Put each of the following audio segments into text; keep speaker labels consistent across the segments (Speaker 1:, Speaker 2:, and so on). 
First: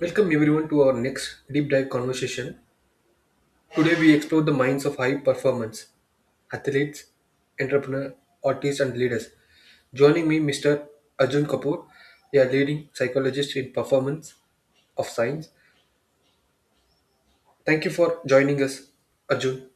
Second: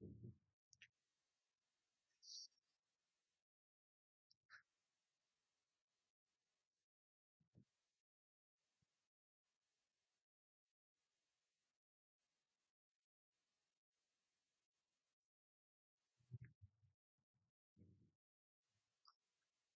Speaker 1: Welcome everyone to our next deep dive conversation. Today we explore the minds of high performance athletes, entrepreneurs, artists, and leaders. Joining me, Mr. Arjun Kapoor, a leading psychologist in performance of science. Thank you for joining us, Arjun.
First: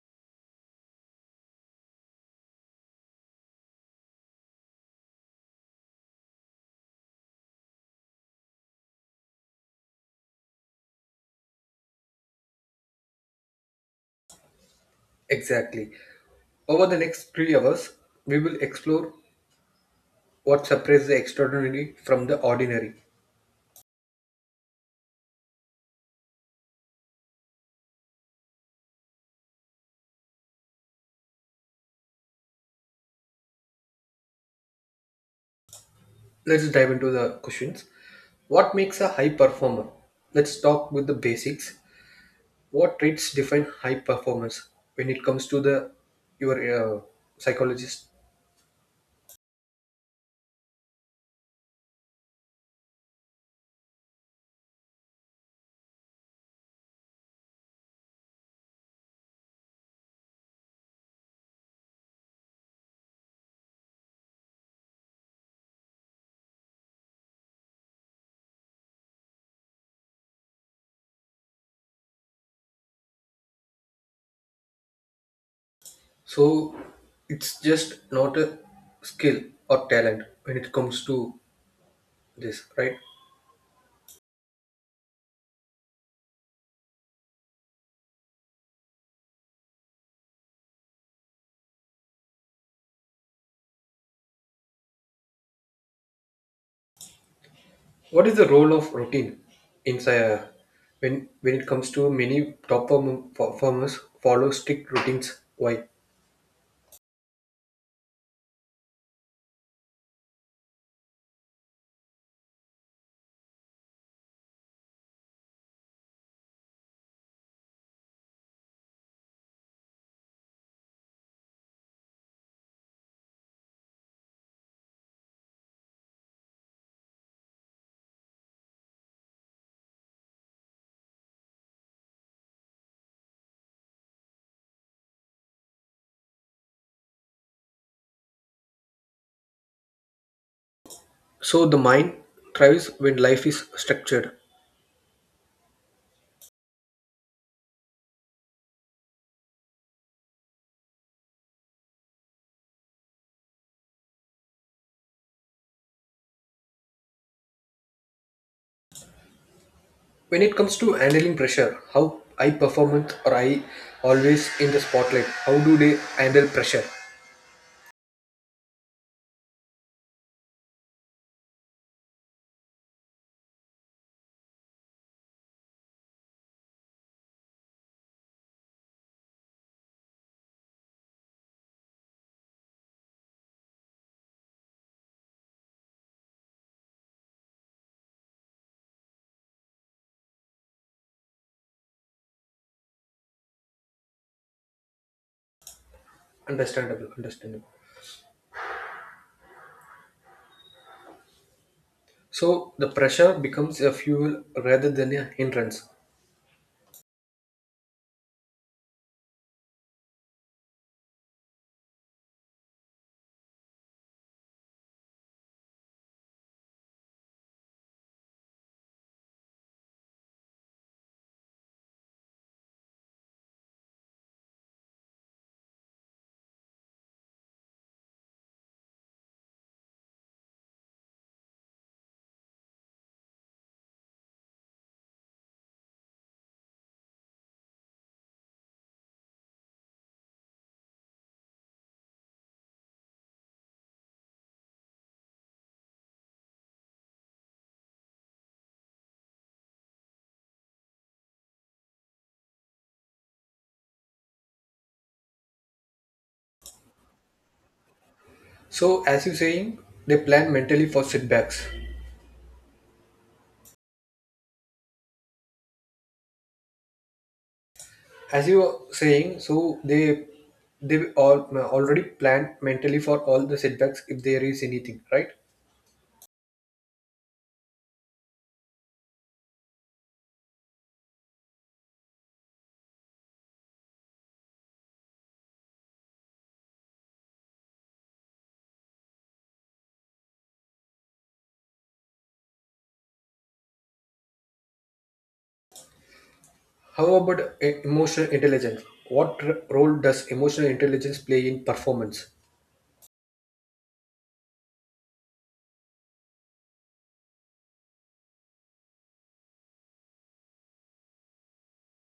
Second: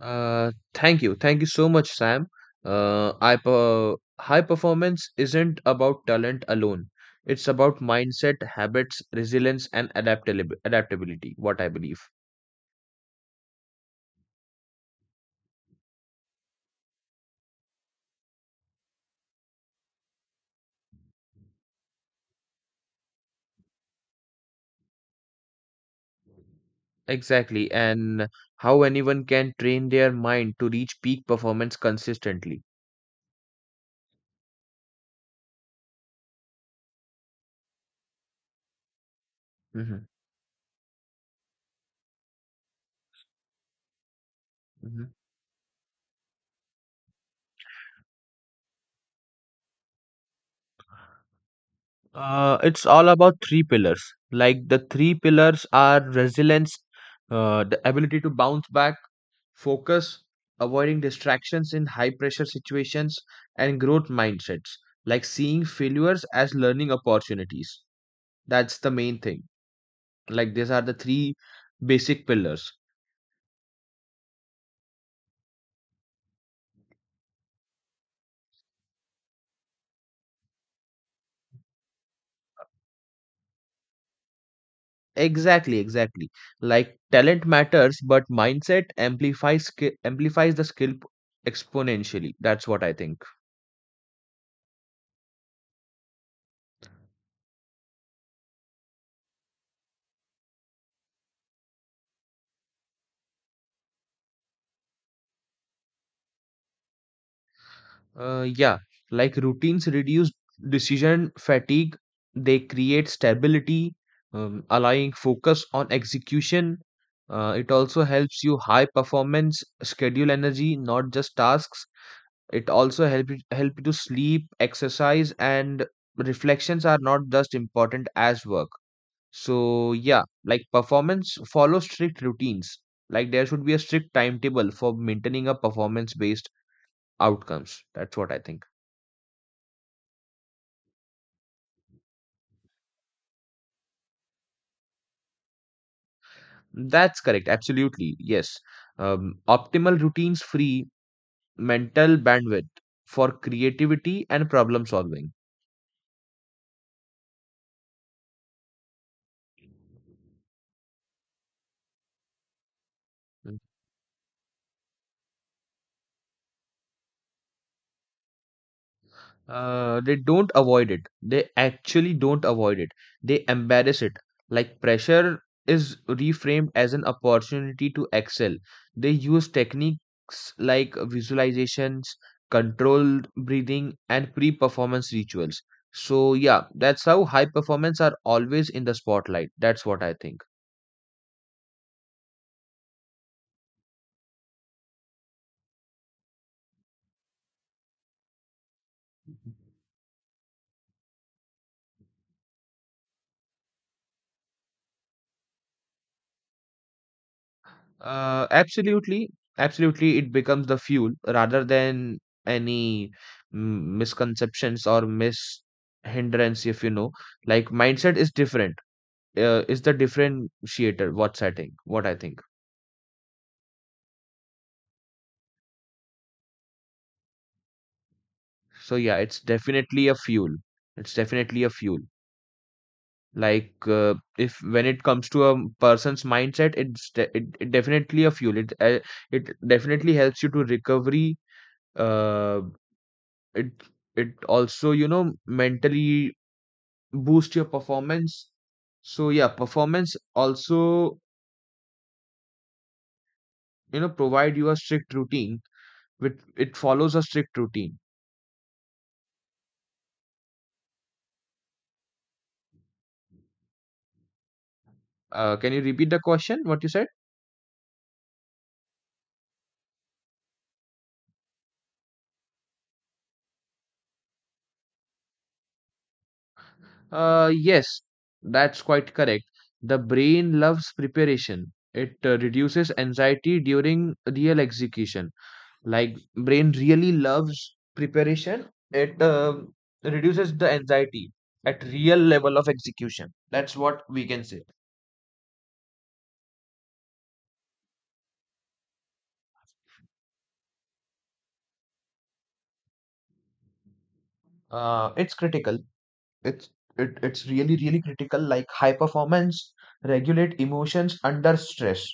Speaker 2: Thank you. Thank you so much, Sam. I per high performance isn't about talent alone. It's about mindset, habits, resilience, and adaptability, what I believe.
Speaker 1: Exactly. Over the next 3 hours, we will explore what separates the extraordinary from the ordinary.
Speaker 2: Exactly, and how anyone can train their mind to reach peak performance consistently.
Speaker 1: Let's dive into the questions. What makes a high performer?
Speaker 2: hmm
Speaker 1: Let's talk with the basics. What traits define high performance
Speaker 2: hmm
Speaker 1: when it comes to the your psychologist?
Speaker 2: It's all about three pillars. Like the three pillars are resilience, the ability to bounce back, focus, avoiding distractions in high pressure situations, and growth mindsets, like seeing failures as learning opportunities. That's the main thing. Like, these are the three basic pillars.
Speaker 1: So it's just not a skill or talent when it comes to this, right?
Speaker 2: Exactly, exactly. Like, talent matters, but amplifies the skill exponentially. That's what I think.
Speaker 1: What is the role of routine inside? uh, when it comes to many top performers follow strict routines? Why?
Speaker 2: Uh, yeah, like routines reduce decision fatigue, they create stability, allowing focus on execution. It also helps you high performance, schedule energy, not just tasks. It also help you to sleep, exercise, and reflections are not just important as work. So yeah, like performance follow strict routines. Like there should be a strict timetable for maintaining a performance based outcomes. That's what I think.
Speaker 1: So the mind thrives when life is structured.
Speaker 2: That's correct. Absolutely. Yes. Optimal routines free mental bandwidth for creativity and problem solving.
Speaker 1: When it comes to handling pressure, how high performance or
Speaker 2: Mm.
Speaker 1: I always in the spotlight, how do they handle pressure?
Speaker 2: They don't avoid it. They actually don't avoid it. They embarrass it. Like pressure is reframed as an opportunity to excel. They use techniques like visualizations, controlled breathing, and pre performance rituals. So, yeah, that's how high performance are always in the spotlight. That's what I think.
Speaker 1: Understandable, understandable. So the pressure becomes a fuel rather than a hindrance.
Speaker 2: Uh, absolutely, Absolutely, it becomes the fuel rather than any misconceptions or mis hindrance, if you know. Like mindset is different, is the differentiator. What I think. So yeah, it's definitely a fuel. It's definitely a fuel. If when it comes to a person's mindset, it definitely a fuel. It definitely helps you to recovery. Uh, it it also, you know, mentally boost your performance. So yeah, performance also, you know, provide you a strict routine with it follows a strict routine.
Speaker 1: So as you saying, they plan mentally for setbacks.
Speaker 2: Can you repeat the question what you said?
Speaker 1: As you are saying, so they all already plan mentally for all the setbacks if there is anything, right?
Speaker 2: Yes, that's quite correct. The brain loves preparation. It reduces anxiety during real execution. Like brain really loves preparation. It reduces the anxiety at real level of execution. That's what we can say.
Speaker 1: How about emotional intelligence? What role does emotional intelligence play in performance?
Speaker 2: It's critical. it's it's really, really critical. Like high performance regulate emotions under stress,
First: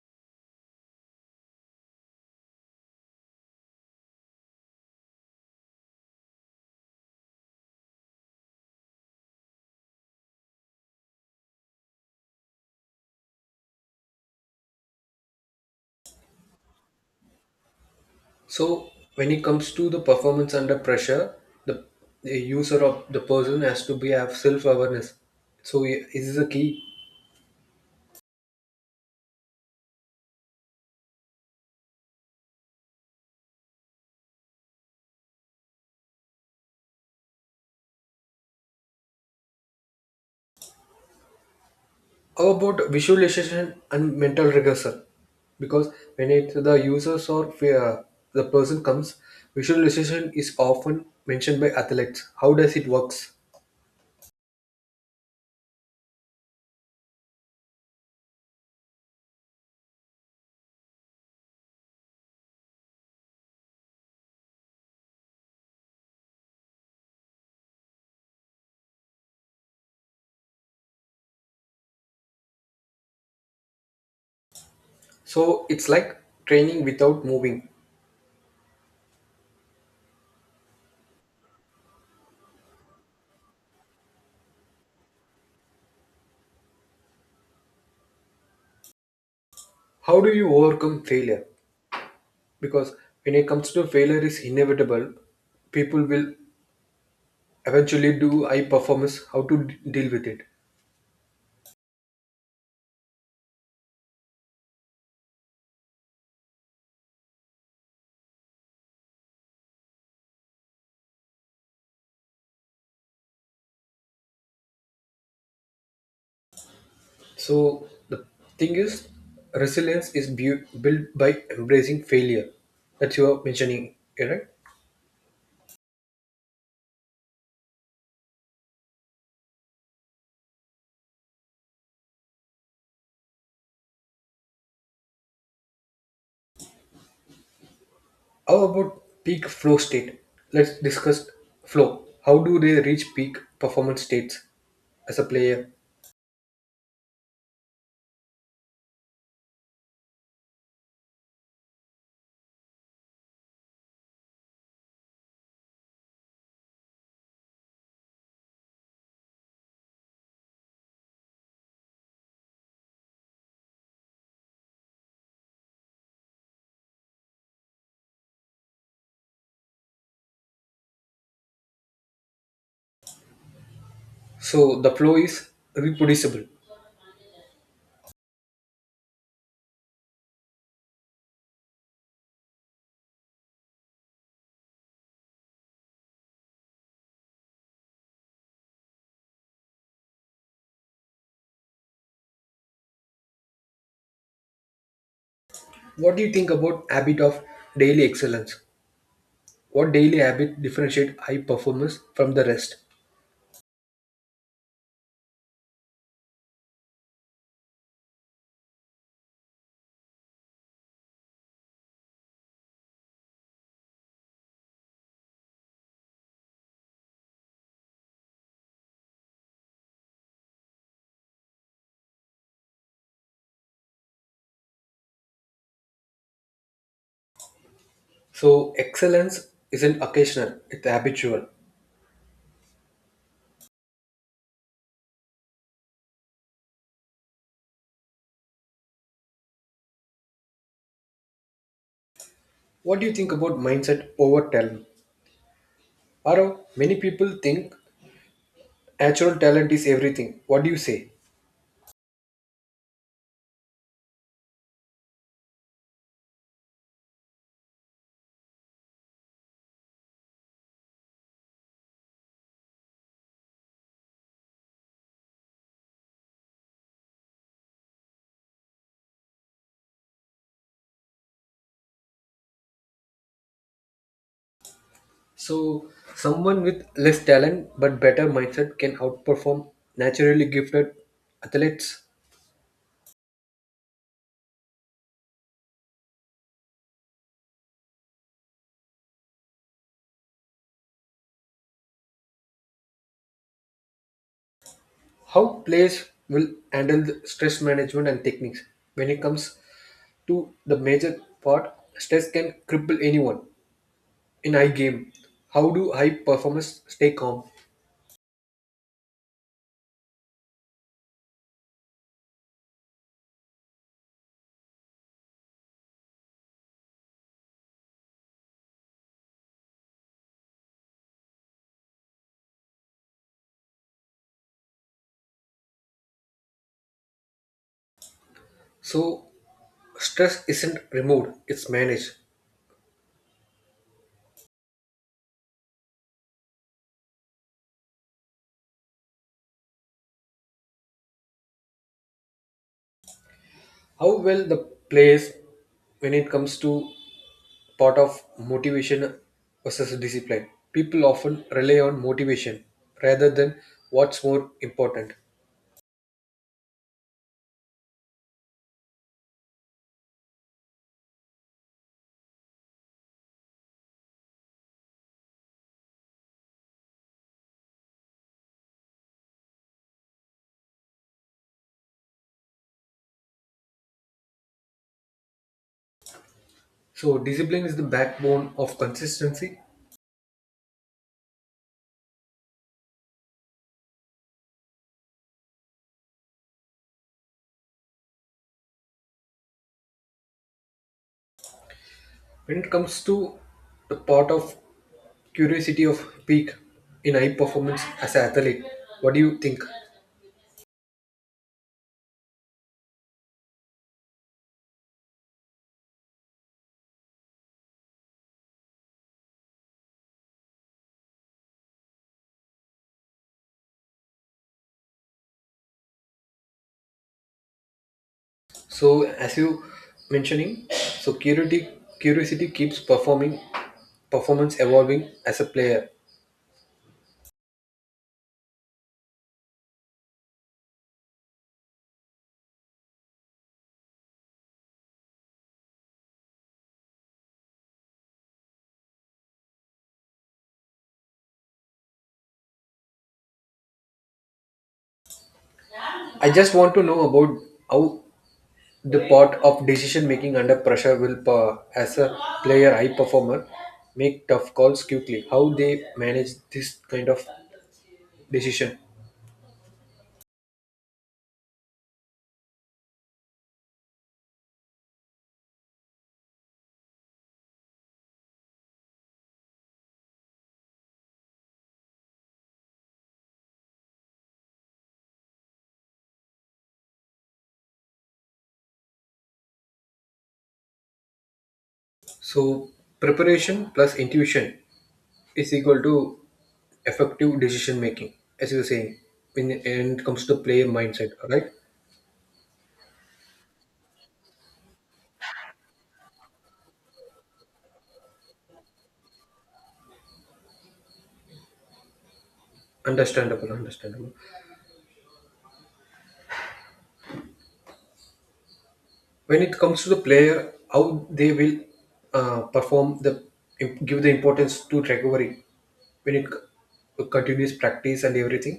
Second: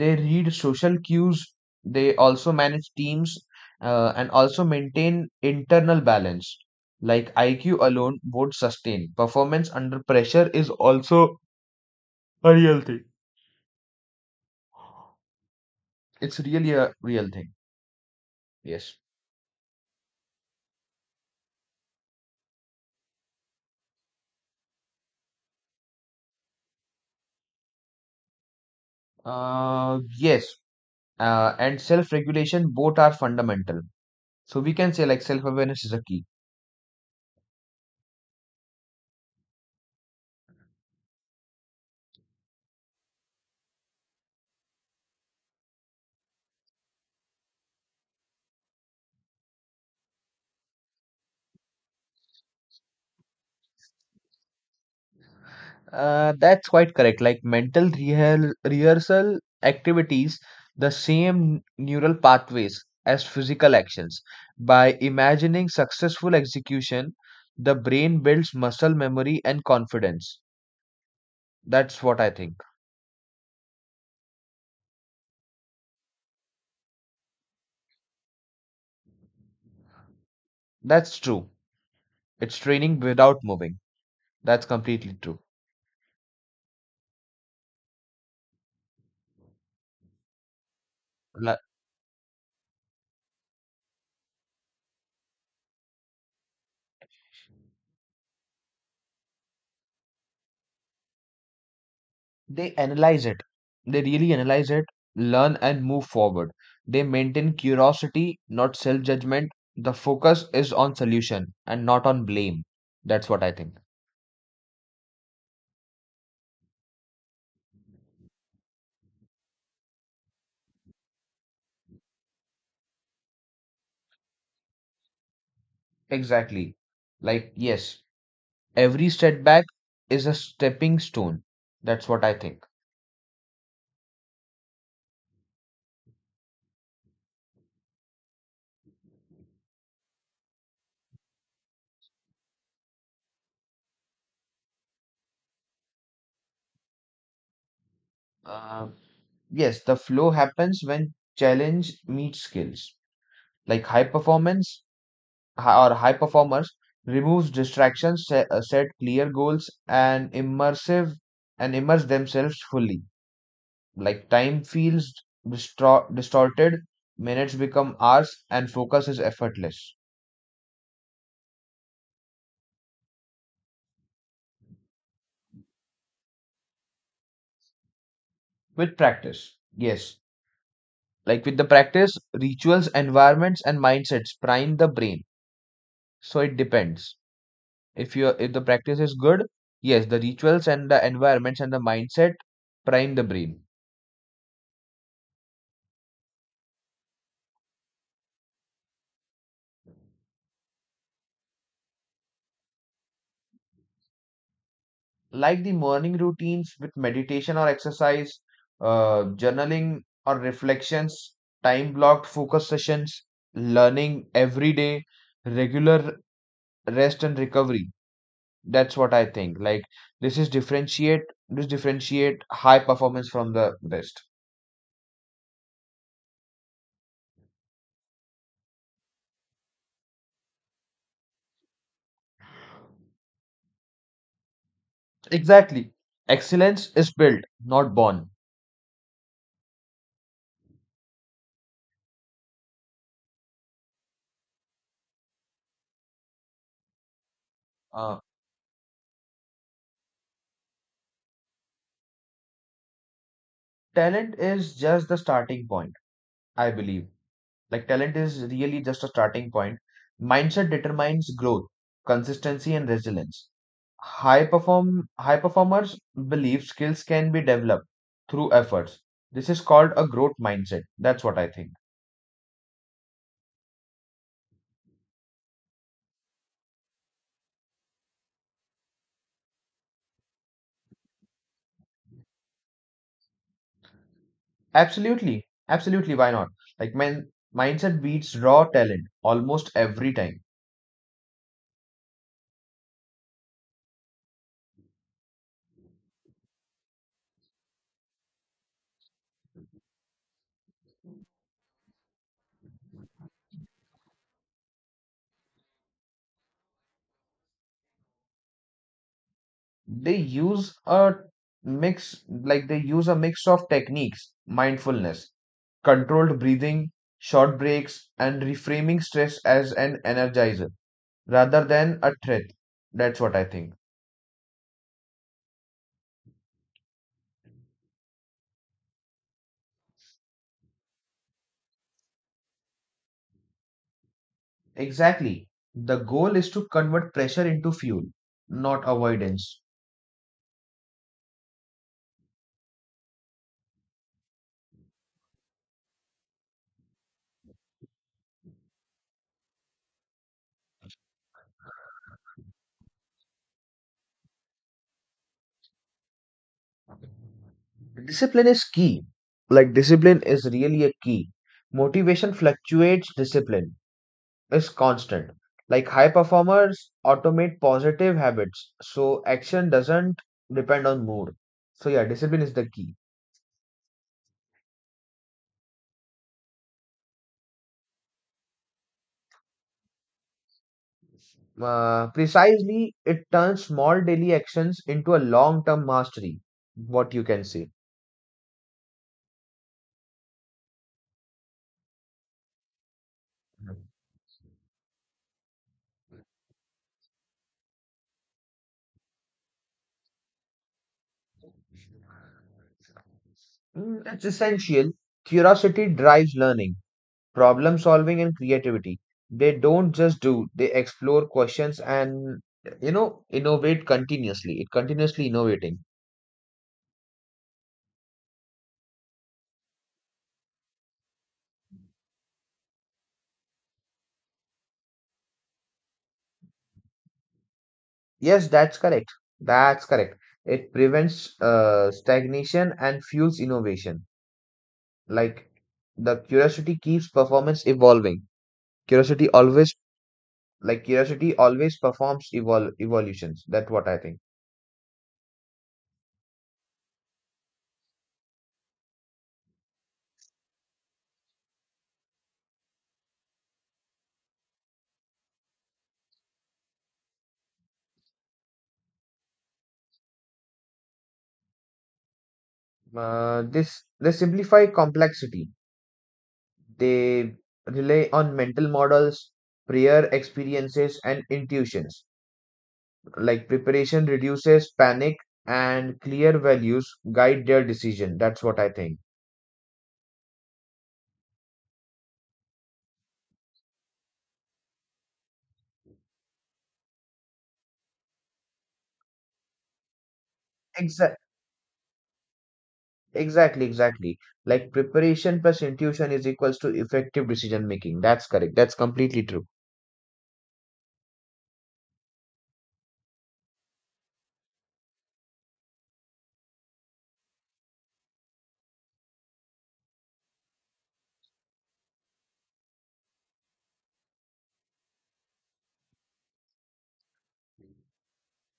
Speaker 2: they read social cues, they also manage teams, and also maintain internal balance. Like IQ alone won't sustain performance under pressure is also a real thing. It's really a real thing.
Speaker 1: So
Speaker 2: Yes.
Speaker 1: when it comes to the performance under pressure, the, the user of the person has to be have self awareness. So this is a key.
Speaker 2: Yes. And self-regulation both are fundamental. So we can say like self-awareness is a key.
Speaker 1: How about visualization and mental rehearsal? Because when it the users or the person comes, visualization is often mentioned by athletes. How does it works?
Speaker 2: That's quite correct. Like mental rehearsal activities, the same neural pathways as physical actions. By imagining successful execution, the brain builds muscle memory and confidence. That's what I think.
Speaker 1: So it's like training without moving.
Speaker 2: That's true. It's training without moving. That's completely true.
Speaker 1: How do you overcome failure?
Speaker 2: Li-
Speaker 1: Because when it comes to failure is inevitable, people will eventually do I perform is how to deal with it.
Speaker 2: they analyze it. They really analyze it, learn and move forward. They maintain curiosity, not self judgment. The focus is on solution and not on blame. That's what I think.
Speaker 1: So the thing is resilience is built by embracing failure that you are mentioning, correct?
Speaker 2: Exactly. Like yes, every setback is a stepping stone. That's what I think.
Speaker 1: How about peak flow state? Let's discuss flow. How do they reach peak performance states as a player?
Speaker 2: uh, yes, the flow happens when challenge meets skills. Like high performance hi- or high performers removes distractions, set clear goals and immersive and immerse themselves fully. Like time feels distorted, minutes become hours and focus is effortless.
Speaker 1: So the flow is reproducible.
Speaker 2: With practice, yes. Like with the practice rituals, environments and mindsets prime the brain. So it depends. If you if the practice is good, yes, the rituals and the environments and the mindset prime the brain.
Speaker 1: What do you think about habit of daily excellence? What daily habit differentiate high performance from the rest?
Speaker 2: Like the morning routines with meditation or exercise, journaling or reflections, time blocked focus sessions, learning every day, regular rest and recovery. That's what I think. Like this is differentiate, this differentiate high performance from the rest.
Speaker 1: So excellence isn't occasional, it's habitual.
Speaker 2: Exactly. Excellence is built, not born.
Speaker 1: What do you think about mindset over talent? Arav, many people think
Speaker 2: Uh,
Speaker 1: natural talent is everything. What do you say?
Speaker 2: Talent is just the starting point, I believe. Like talent is really just a starting point. Mindset determines growth, consistency, and resilience. High performers believe skills can be developed through efforts. This is called a growth mindset. That's what I think.
Speaker 1: So, someone with less talent but better mindset can outperform naturally gifted athletes.
Speaker 2: Absolutely, absolutely. Why not? Like mindset beats raw talent almost every time.
Speaker 1: How players will handle the stress management and techniques? When it comes to the major part, stress can cripple anyone in high game. How do high performers stay calm?
Speaker 2: They use a mix. Like they use a mix of techniques: mindfulness, controlled breathing, short breaks and reframing stress as an energizer rather than a threat. That's what I think.
Speaker 1: So, stress isn't removed, it's managed.
Speaker 2: Exactly. The goal is to convert pressure into fuel, not avoidance.
Speaker 1: How well the plays when it comes to part of motivation versus discipline? People often rely on motivation rather than what's more important.
Speaker 2: Discipline is key. Like discipline is really a key. Motivation fluctuates, discipline is constant. Like high performers automate positive habits, so action doesn't depend on mood. So, yeah, discipline is the key.
Speaker 1: So discipline is the backbone of consistency.
Speaker 2: Precisely, it turns small daily actions into a long term mastery, what you can say.
Speaker 1: When it comes to the part of curiosity of peak in high performance as an athlete, what do you think?
Speaker 2: It's essential. Curiosity drives learning, problem solving, and creativity. They don't just do, they explore questions and, you know, innovate continuously. It continuously innovating.
Speaker 1: So as you mentioning, so curiosity keeps performing performance evolving as a player.
Speaker 2: Yes, that's correct. That's correct. It prevents stagnation and fuels innovation. Like the curiosity keeps performance evolving. Curiosity always, like curiosity always performs evolutions. That's what I think.
Speaker 1: I just want to know about how the part of decision making under pressure will, as a player, high performer, make tough calls quickly. How they manage this kind of decision.
Speaker 2: This They simplify complexity. They rely on mental models, prior experiences, and intuitions. Like preparation reduces panic and clear values guide their decision. That's what I think.
Speaker 1: So preparation plus intuition is equal to effective decision making, as you're saying. When it comes to player mindset,
Speaker 2: Exactly.
Speaker 1: right?
Speaker 2: Exactly. Like preparation plus intuition is equals to effective decision making. That's correct. That's completely true.
Speaker 1: Understandable, understandable. When it comes to the player how they will perform the give the importance to recovery when it continues practice and everything.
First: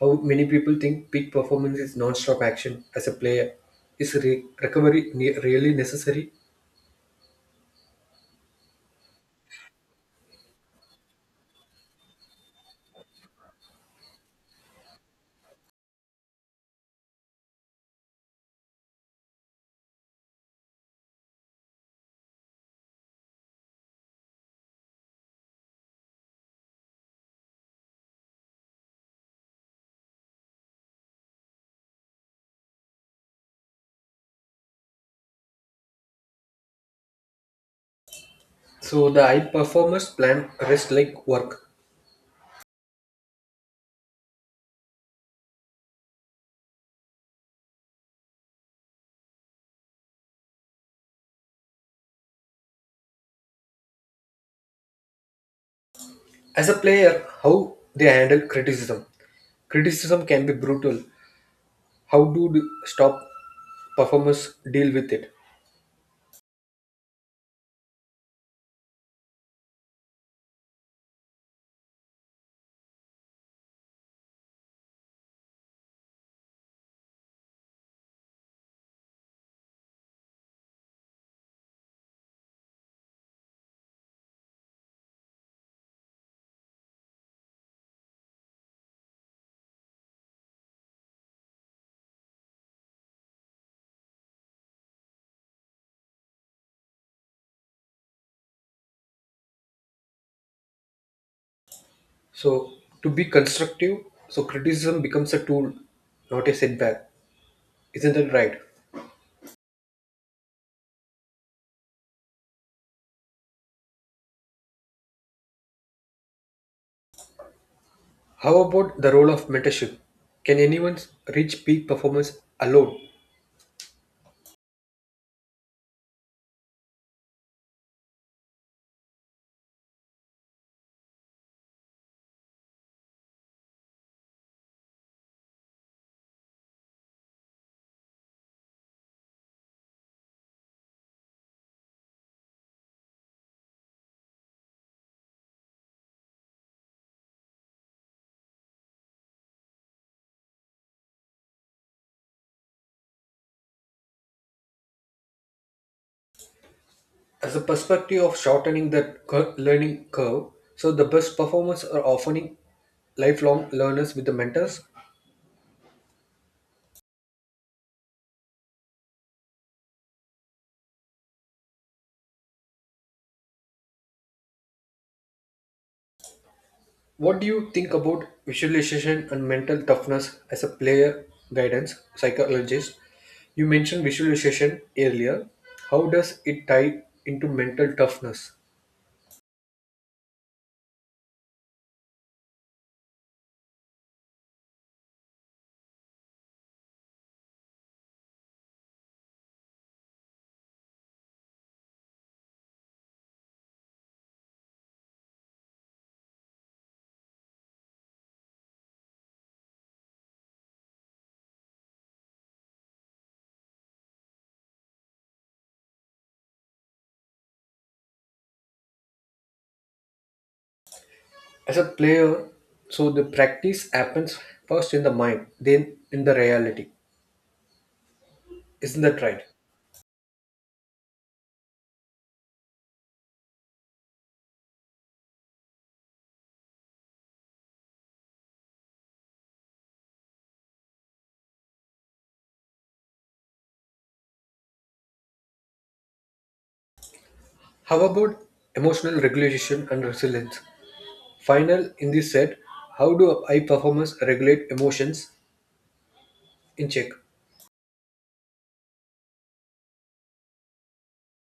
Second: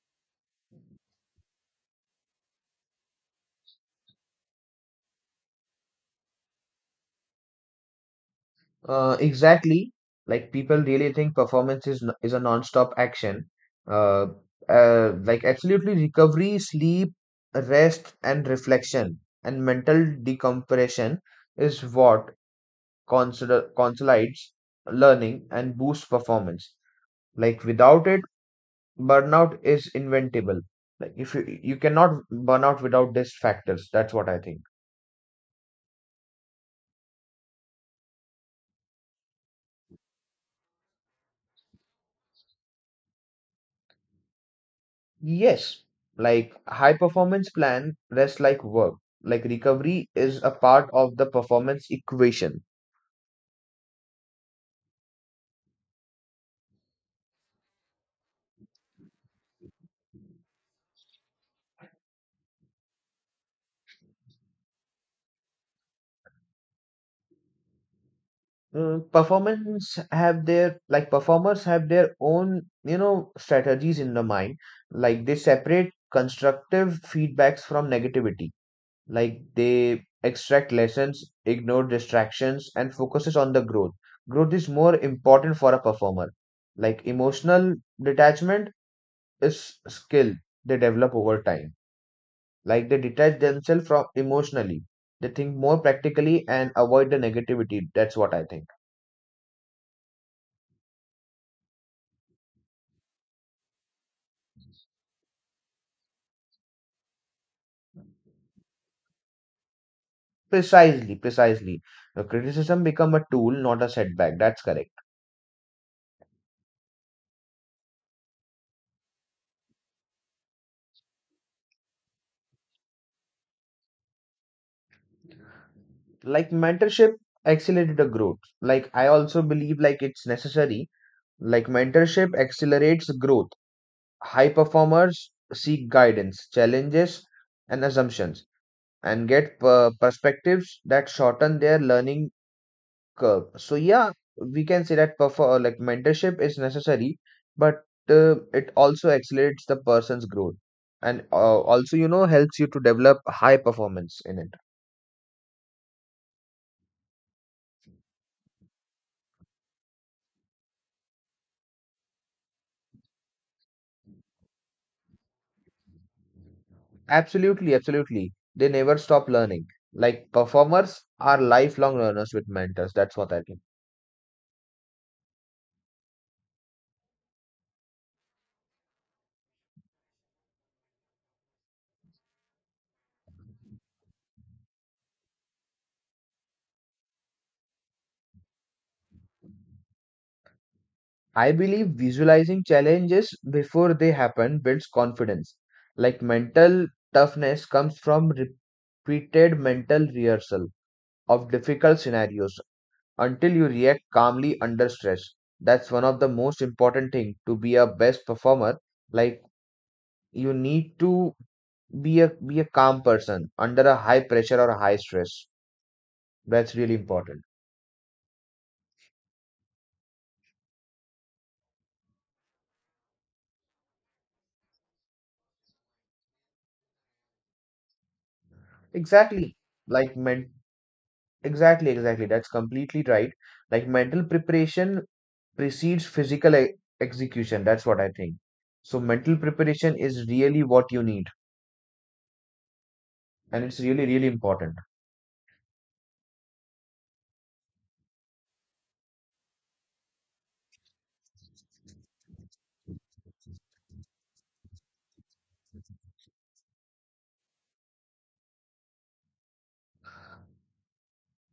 Speaker 1: How many people think peak performance is non-stop action as a player? Is recovery really necessary?
Speaker 2: Exactly. Like people really think performance is a non-stop action. Uh, like absolutely recovery, sleep, rest, and reflection and mental decompression is what consider consolidates learning and boosts performance. Like without it, burnout is inventable. Like if you cannot burn out without these factors. That's what I think.
Speaker 1: So the high performers plan rest like work.
Speaker 2: Yes, like high performance plan rest like work. Like recovery is a part of the performance equation.
Speaker 1: As a player, how they handle criticism. Criticism can be brutal. How do the stop performers deal with it?
Speaker 2: Performance have their Like performers have their own, you know, strategies in the mind. Like they separate constructive feedbacks from negativity. Like they extract lessons, ignore distractions and focuses on the growth. Growth is more important for a performer. Like emotional detachment is skill they develop over time. Like they detach themselves from emotionally, they think more practically and avoid the negativity. That's what I think.
Speaker 1: So, to be constructive, so criticism becomes a tool, not a setback. Isn't that right?
Speaker 2: Precisely. The criticism become a tool, not a setback. That's correct.
Speaker 1: How about the role of mentorship? Can anyone reach peak performance alone?
Speaker 2: Like mentorship accelerated the growth. Like I also believe like it's necessary. Like mentorship accelerates growth. High performers seek guidance, challenges, and assumptions, and get perspectives that shorten their learning curve. So yeah, we can say that like mentorship is necessary, but it also accelerates the person's growth, and also, you know, helps you to develop high performance in it.
Speaker 1: As a perspective of shortening the learning curve, so the best performers are often lifelong learners with the mentors.
Speaker 2: Absolutely, absolutely. They never stop learning. Like performers are lifelong learners with mentors. That's what I think.
Speaker 1: What do you think about visualization and mental toughness as a player guidance psychologist? You mentioned visualization earlier. How does it tie into mental toughness?
Speaker 2: I believe visualizing challenges before they happen builds confidence. Like mental toughness comes from repeated mental rehearsal of difficult scenarios until you react calmly under stress. That's one of the most important thing to be a best performer. Like you need to be a calm person under a high pressure or a high stress. That's really important.
Speaker 1: As a player, so the practice happens first in the mind, then in the reality. Isn't that right?
Speaker 2: Exactly. Like men exactly, exactly. That's completely right. Like mental preparation precedes execution. That's what I think. So mental preparation is really what you need, and it's really, really important.
Speaker 1: How about emotional regulation and resilience? Final in this set, how do high performers regulate emotions in check?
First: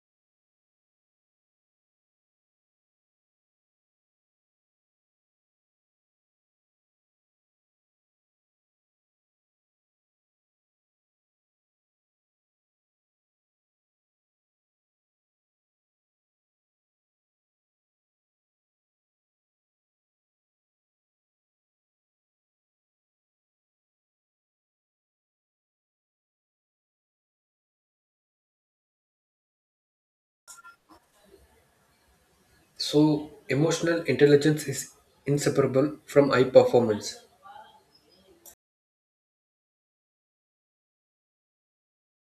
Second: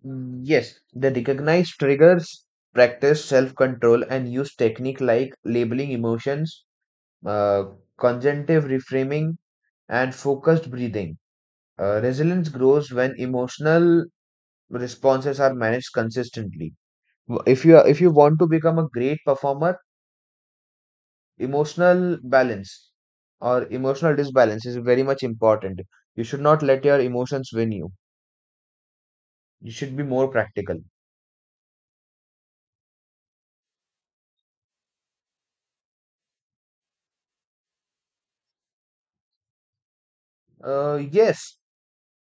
Speaker 2: Yes, they recognize triggers, practice self-control, and use technique like labeling emotions, uh, conjunctive reframing, and focused breathing. Resilience grows when emotional responses are managed consistently. If you want to become a great performer, emotional balance or emotional disbalance is very much important. You should not let your emotions win you. You should be more practical.
Speaker 1: So, emotional intelligence is inseparable from high performance.
Speaker 2: Yes,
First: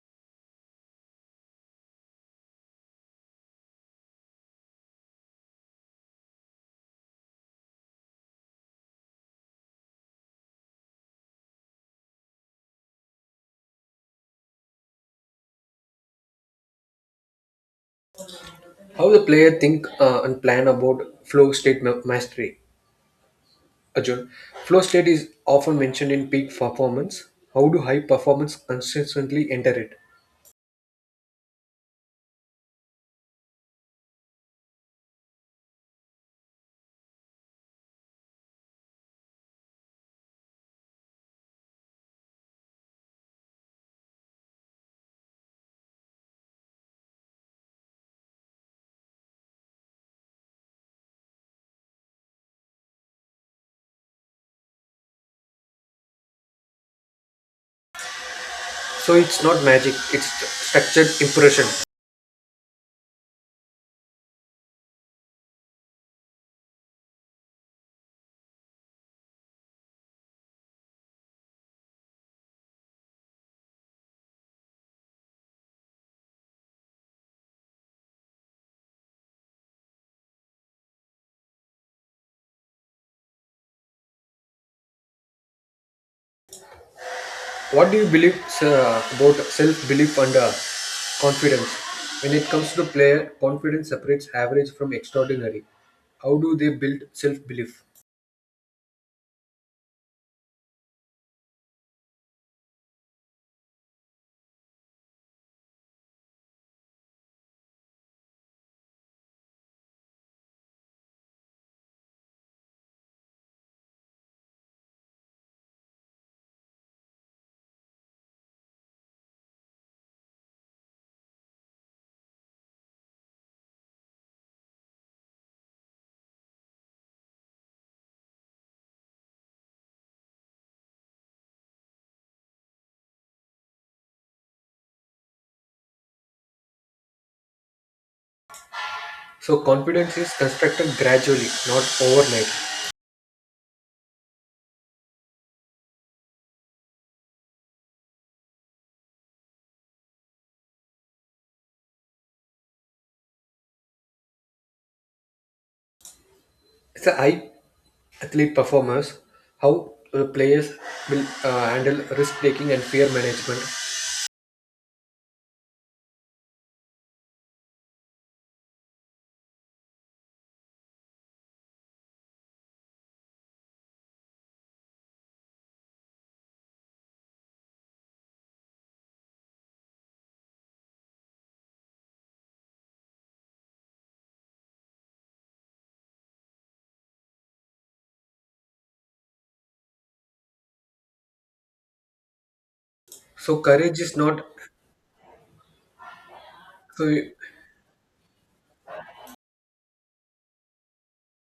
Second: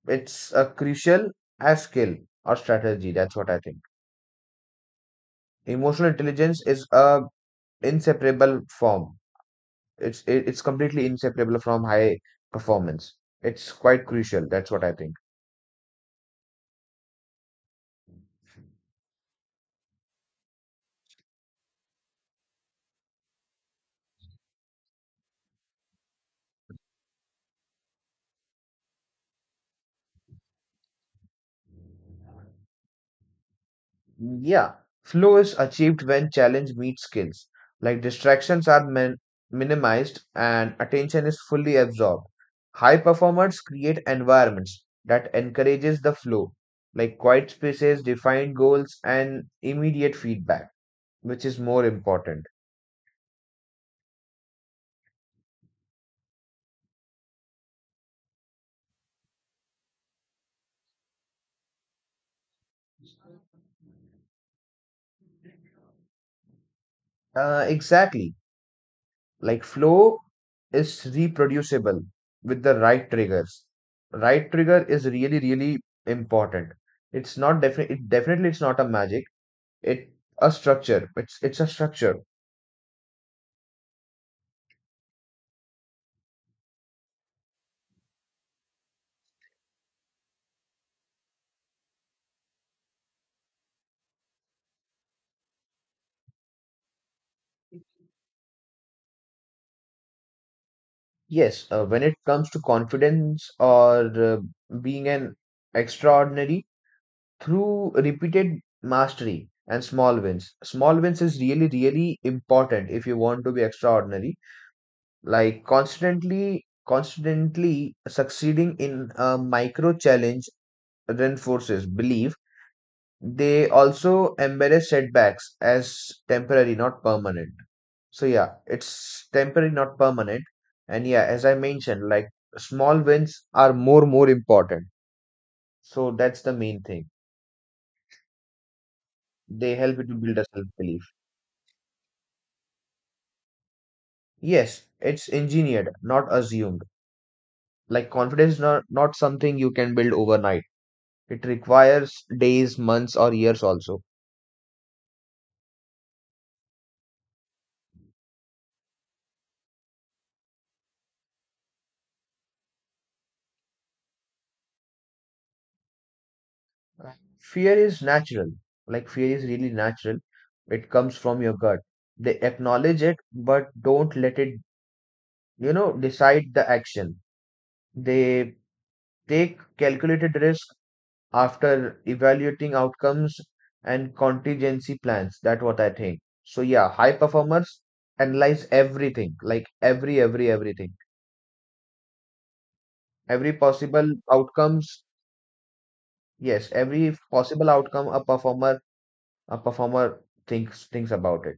Speaker 2: it's a crucial as skill or strategy. That's what I think. Emotional intelligence is a inseparable form. It's completely inseparable from high performance. It's quite crucial. That's what I think.
Speaker 1: How the player think and plan about flow state mastery. Arjun, flow state is often mentioned in peak performance. How do high performance consistently enter it?
Speaker 2: Yeah, flow is achieved when challenge meets skills, like distractions are minimized and attention is fully absorbed. High performers create environments that encourages the flow, like quiet spaces, defined goals, and immediate feedback, which is more important.
Speaker 1: So it's not magic; it's structured impression.
Speaker 2: Exactly, like flow is reproducible with the right triggers. Right trigger is really, really important. It definitely it's not a magic. It A structure. It's a structure.
Speaker 1: What do you believe sir, about self-belief and confidence? When it comes to the player, confidence separates average from extraordinary. How do they build self-belief?
Speaker 2: Yes. When it comes to confidence or being an extraordinary, through repeated mastery and small wins. Small wins is really, really important if you want to be extraordinary. Like constantly succeeding in a micro challenge reinforces belief. They also embrace setbacks as temporary, not permanent. So yeah, it's temporary, not permanent. And yeah, as I mentioned, like small wins are more important. So that's the main thing.
Speaker 1: So
Speaker 2: They help you to
Speaker 1: confidence is
Speaker 2: build a
Speaker 1: constructed
Speaker 2: self-belief.
Speaker 1: gradually, not overnight.
Speaker 2: Yes, it's engineered, not assumed. Like confidence is not something you can build overnight. It requires days, months, or years also.
Speaker 1: It's a high athlete performers, how the players will handle risk taking and fear management.
Speaker 2: Uh, Fear is natural, like fear is really natural. It comes from your gut. They acknowledge it but don't let it, decide the action. They take calculated risk after evaluating outcomes and contingency plans. That's what I think. So yeah, high performers analyze everything, like every everything, every
Speaker 1: So courage
Speaker 2: possible
Speaker 1: is not
Speaker 2: outcomes. Yes,
Speaker 1: so
Speaker 2: every possible outcome. A performer thinks about it,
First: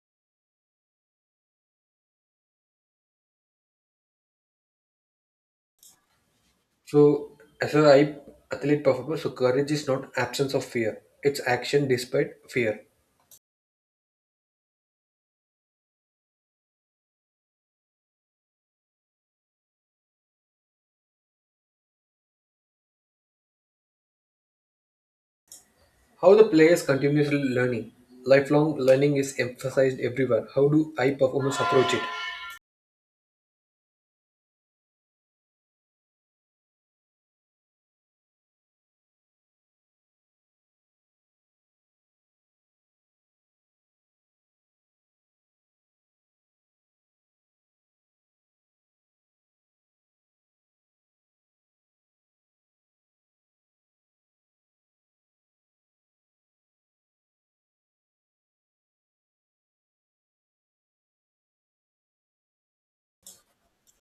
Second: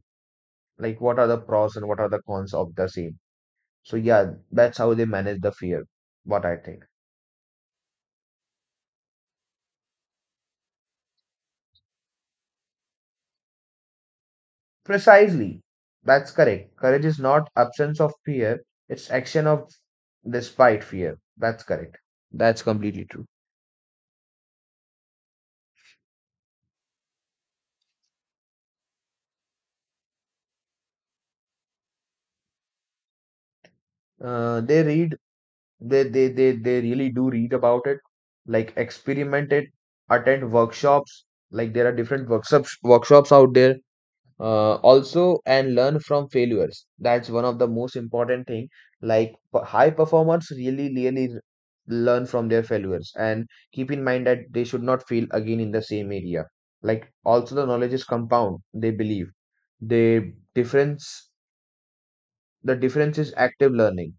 Speaker 2: like what are the pros and what are the cons of the same. So yeah, that's how they manage the fear, what I think.
Speaker 1: So as a high athlete performer. So courage is not absence of fear. It's action despite fear.
Speaker 2: Precisely. That's correct. Courage is not absence of fear, it's action of despite fear. That's correct. That's completely true.
Speaker 1: How the players continuously learning. Lifelong learning is emphasized everywhere. How do high performers approach it?
Speaker 2: They read. They really do read about it, like experiment it, attend workshops. Like there are different workshops out there. Also, and learn from failures. That's one of the most important thing. Like high performers really really learn from their failures and keep in mind that they should not fail again in the same area. Like also, the knowledge is compound, they believe. they difference the difference is active learning.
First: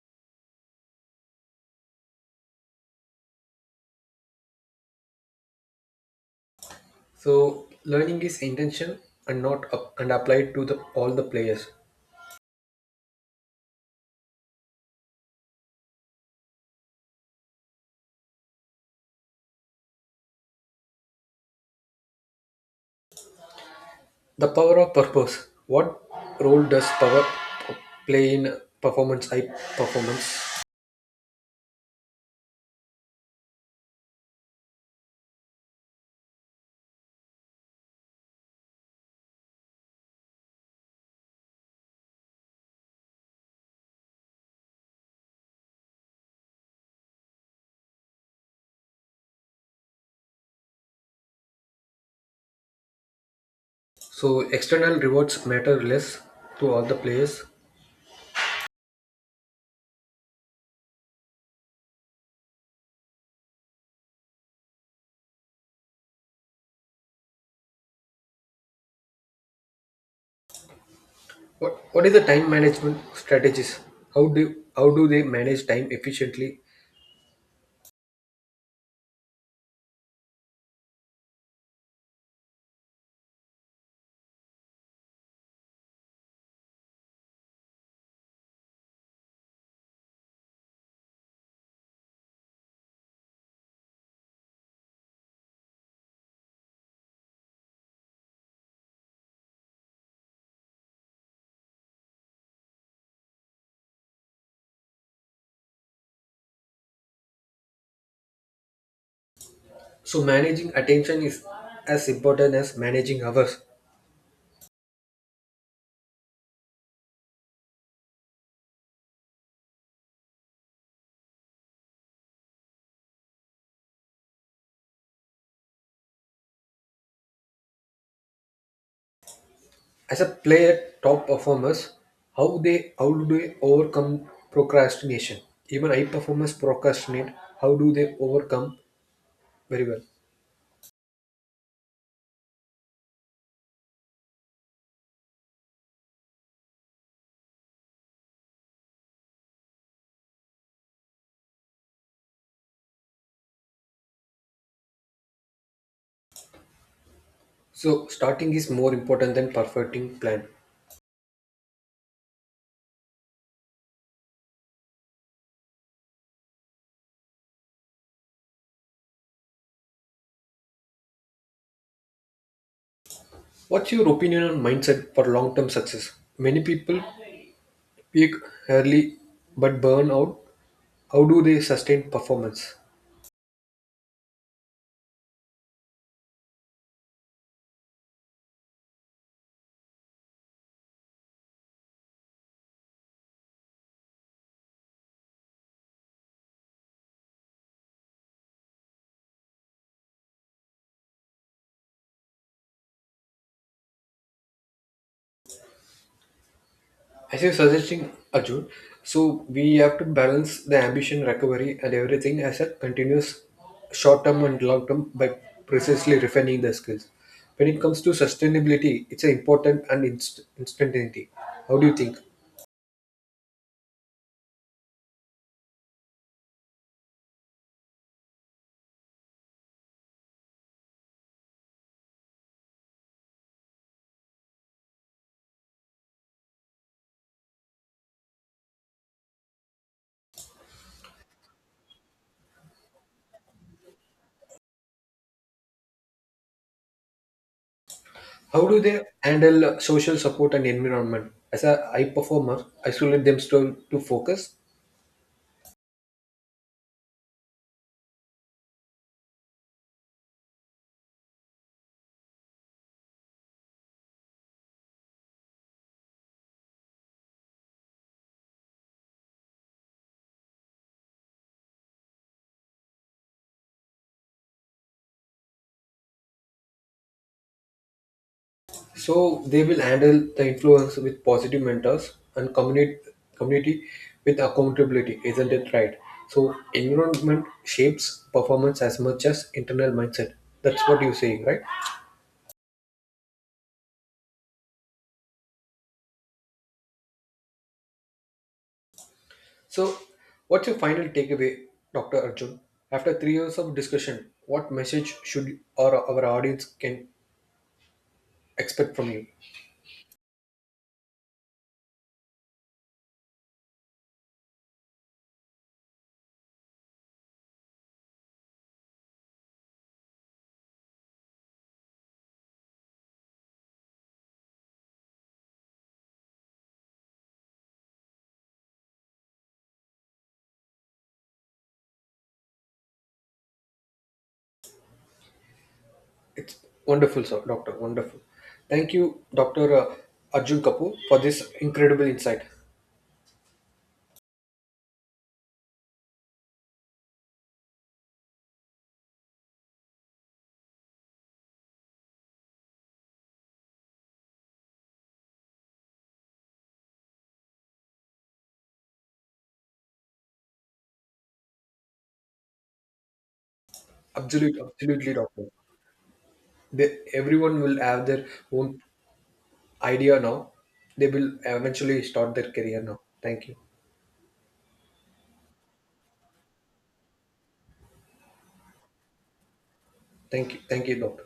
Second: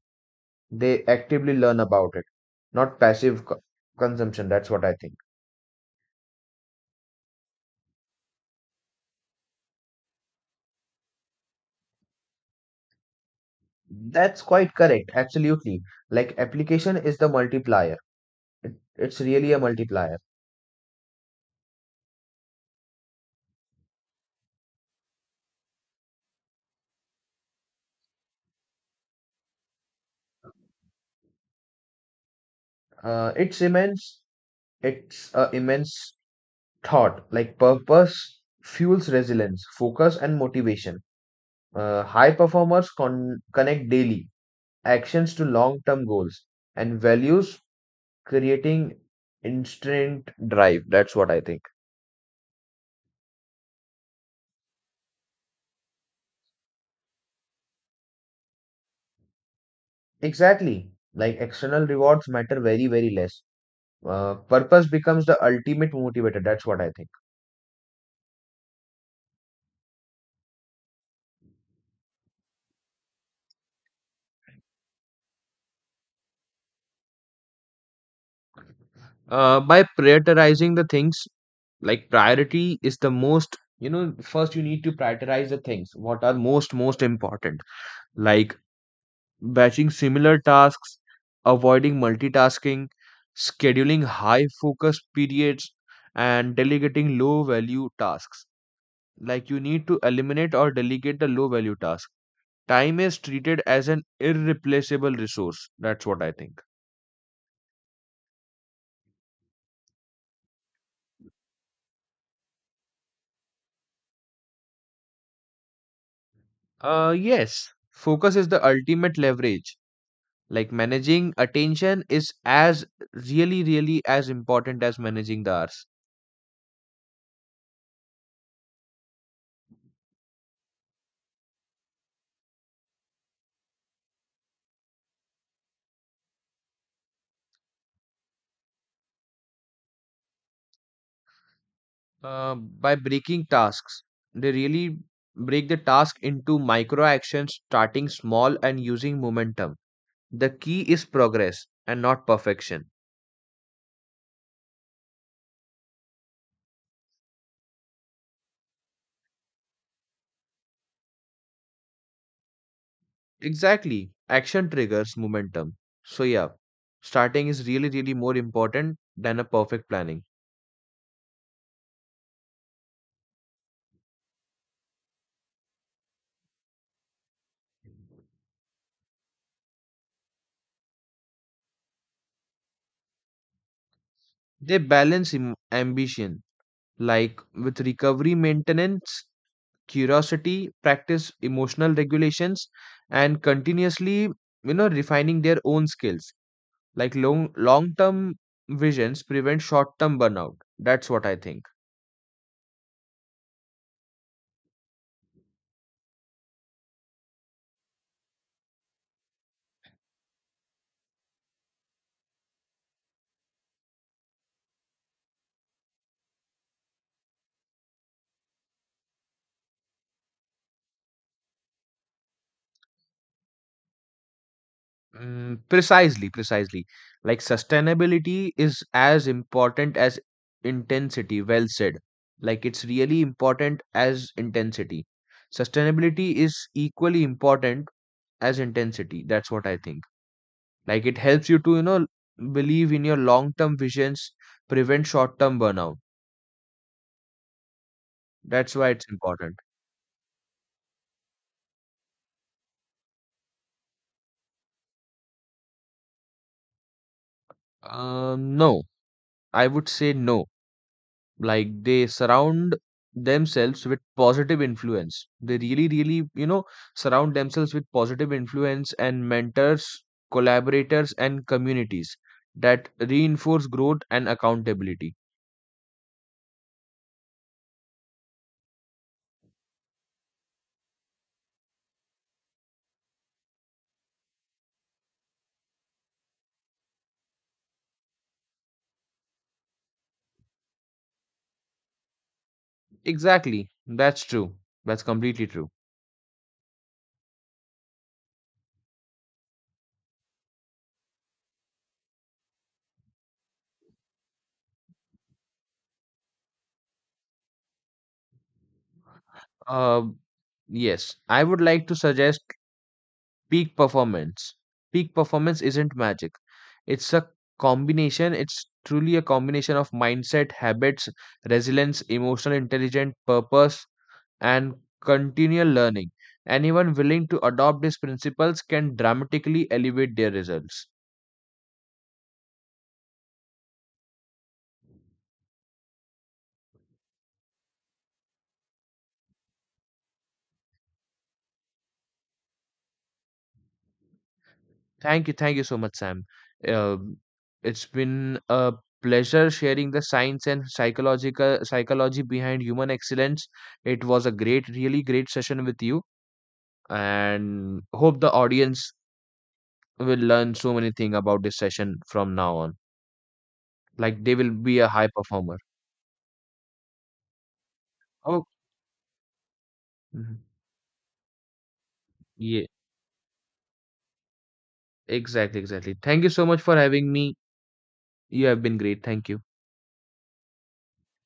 Speaker 2: They actively learn about it, not passive consumption. That's what I think.
Speaker 1: So learning is intention and not up and applied to the all the players.
Speaker 2: That's quite correct, absolutely. Like application is the multiplier. It's really a multiplier.
Speaker 1: The power of purpose. What role does power p- play in performance? High performance.
Speaker 2: It's immense. It's a immense thought. Like purpose fuels resilience, focus, and motivation. High performers connect daily actions to long-term goals and values, creating instant drive. That's what I think.
Speaker 1: So external rewards matter less to all the players.
Speaker 2: Exactly. Like external rewards matter very, very less. Purpose becomes the ultimate motivator. That's what I think.
Speaker 1: What is the time management strategies? How do How do they manage time efficiently?
Speaker 2: By prioritizing the things. Like priority is the most, first you need to prioritize the things what are most important. Like batching similar tasks, avoiding multitasking, scheduling high focus periods, and delegating low value tasks. Like you need to eliminate or delegate the low value task. Time is treated as an irreplaceable resource. That's what I think.
Speaker 1: So managing attention is as important as managing hours.
Speaker 2: Uh yes, focus is the ultimate leverage. Like managing attention is as really, really as important as managing the hours.
Speaker 1: As a player, top performers, how do they overcome procrastination? Even high performers procrastinate. How do they overcome very well?
Speaker 2: By breaking tasks, they really break the task into micro actions, starting small and using momentum. The key is progress and not perfection.
Speaker 1: So, starting is more important than perfecting plan.
Speaker 2: Exactly. Action triggers momentum. So yeah, starting is really, really more important than a perfect planning.
Speaker 1: What's your opinion on mindset for long-term success? Many people peak early but burn out. How do they sustain performance?
Speaker 2: They balance ambition like with recovery maintenance, curiosity, practice emotional regulations, and continuously, refining their own skills. Like long term visions prevent short term burnout. That's what I think.
Speaker 1: As you're suggesting, Arjun, so we have to balance the ambition, recovery, and everything as a continuous short-term and long-term by precisely refining the skills. When it comes to sustainability, it's an important and instantaneity. How do you think?
Speaker 2: Mm, precisely, precisely. Like sustainability is as important as intensity. Well said. Like it's really important as intensity. Sustainability is equally important as intensity. That's what I think. Like it helps you to, believe in your long-term visions, prevent short-term burnout.
Speaker 1: How
Speaker 2: That's
Speaker 1: do
Speaker 2: why
Speaker 1: they
Speaker 2: it's important.
Speaker 1: handle social support and environment? As a high performer, isolate themselves to focus.
Speaker 2: No, I would say no. Like they surround themselves with positive influence. They really, really, surround themselves with positive influence and mentors, collaborators, and communities that reinforce growth and accountability.
Speaker 1: So they will handle the influence with positive mentors and community with accountability, isn't it right? So environment shapes performance as much as internal mindset. That's what you're saying, right?
Speaker 2: Exactly. That's true. That's completely true.
Speaker 1: So what's your final takeaway, Dr. Arjun? After 3 years of discussion, what message should our audience can expect from you?
Speaker 2: Uh, yes, I would like to suggest peak performance. Peak performance isn't magic. It's a combination. It's truly a combination of mindset, habits, resilience, emotional intelligence, purpose, and continual learning. Anyone willing to adopt these principles can dramatically elevate their results.
Speaker 1: It's wonderful, sir, doctor. Wonderful. Thank you, Doctor Arjun Kapoor, for this incredible insight.
Speaker 2: Thank you, thank you so much, Sam. uh, it's been a pleasure sharing the science and psychological psychology behind human excellence. It was a great really great session with you, and hope the audience will learn so many things about this session from now on. Like they will
Speaker 1: Absolutely,
Speaker 2: be a high
Speaker 1: absolutely, doctor.
Speaker 2: performer.
Speaker 1: They, everyone will have their
Speaker 2: Oh,
Speaker 1: own idea
Speaker 2: mhm.
Speaker 1: now. They will eventually start their
Speaker 2: Yeah,
Speaker 1: career now.
Speaker 2: exactly, exactly. Thank you so much for having me. You have been great. Thank you.
Speaker 1: Thank you, doctor.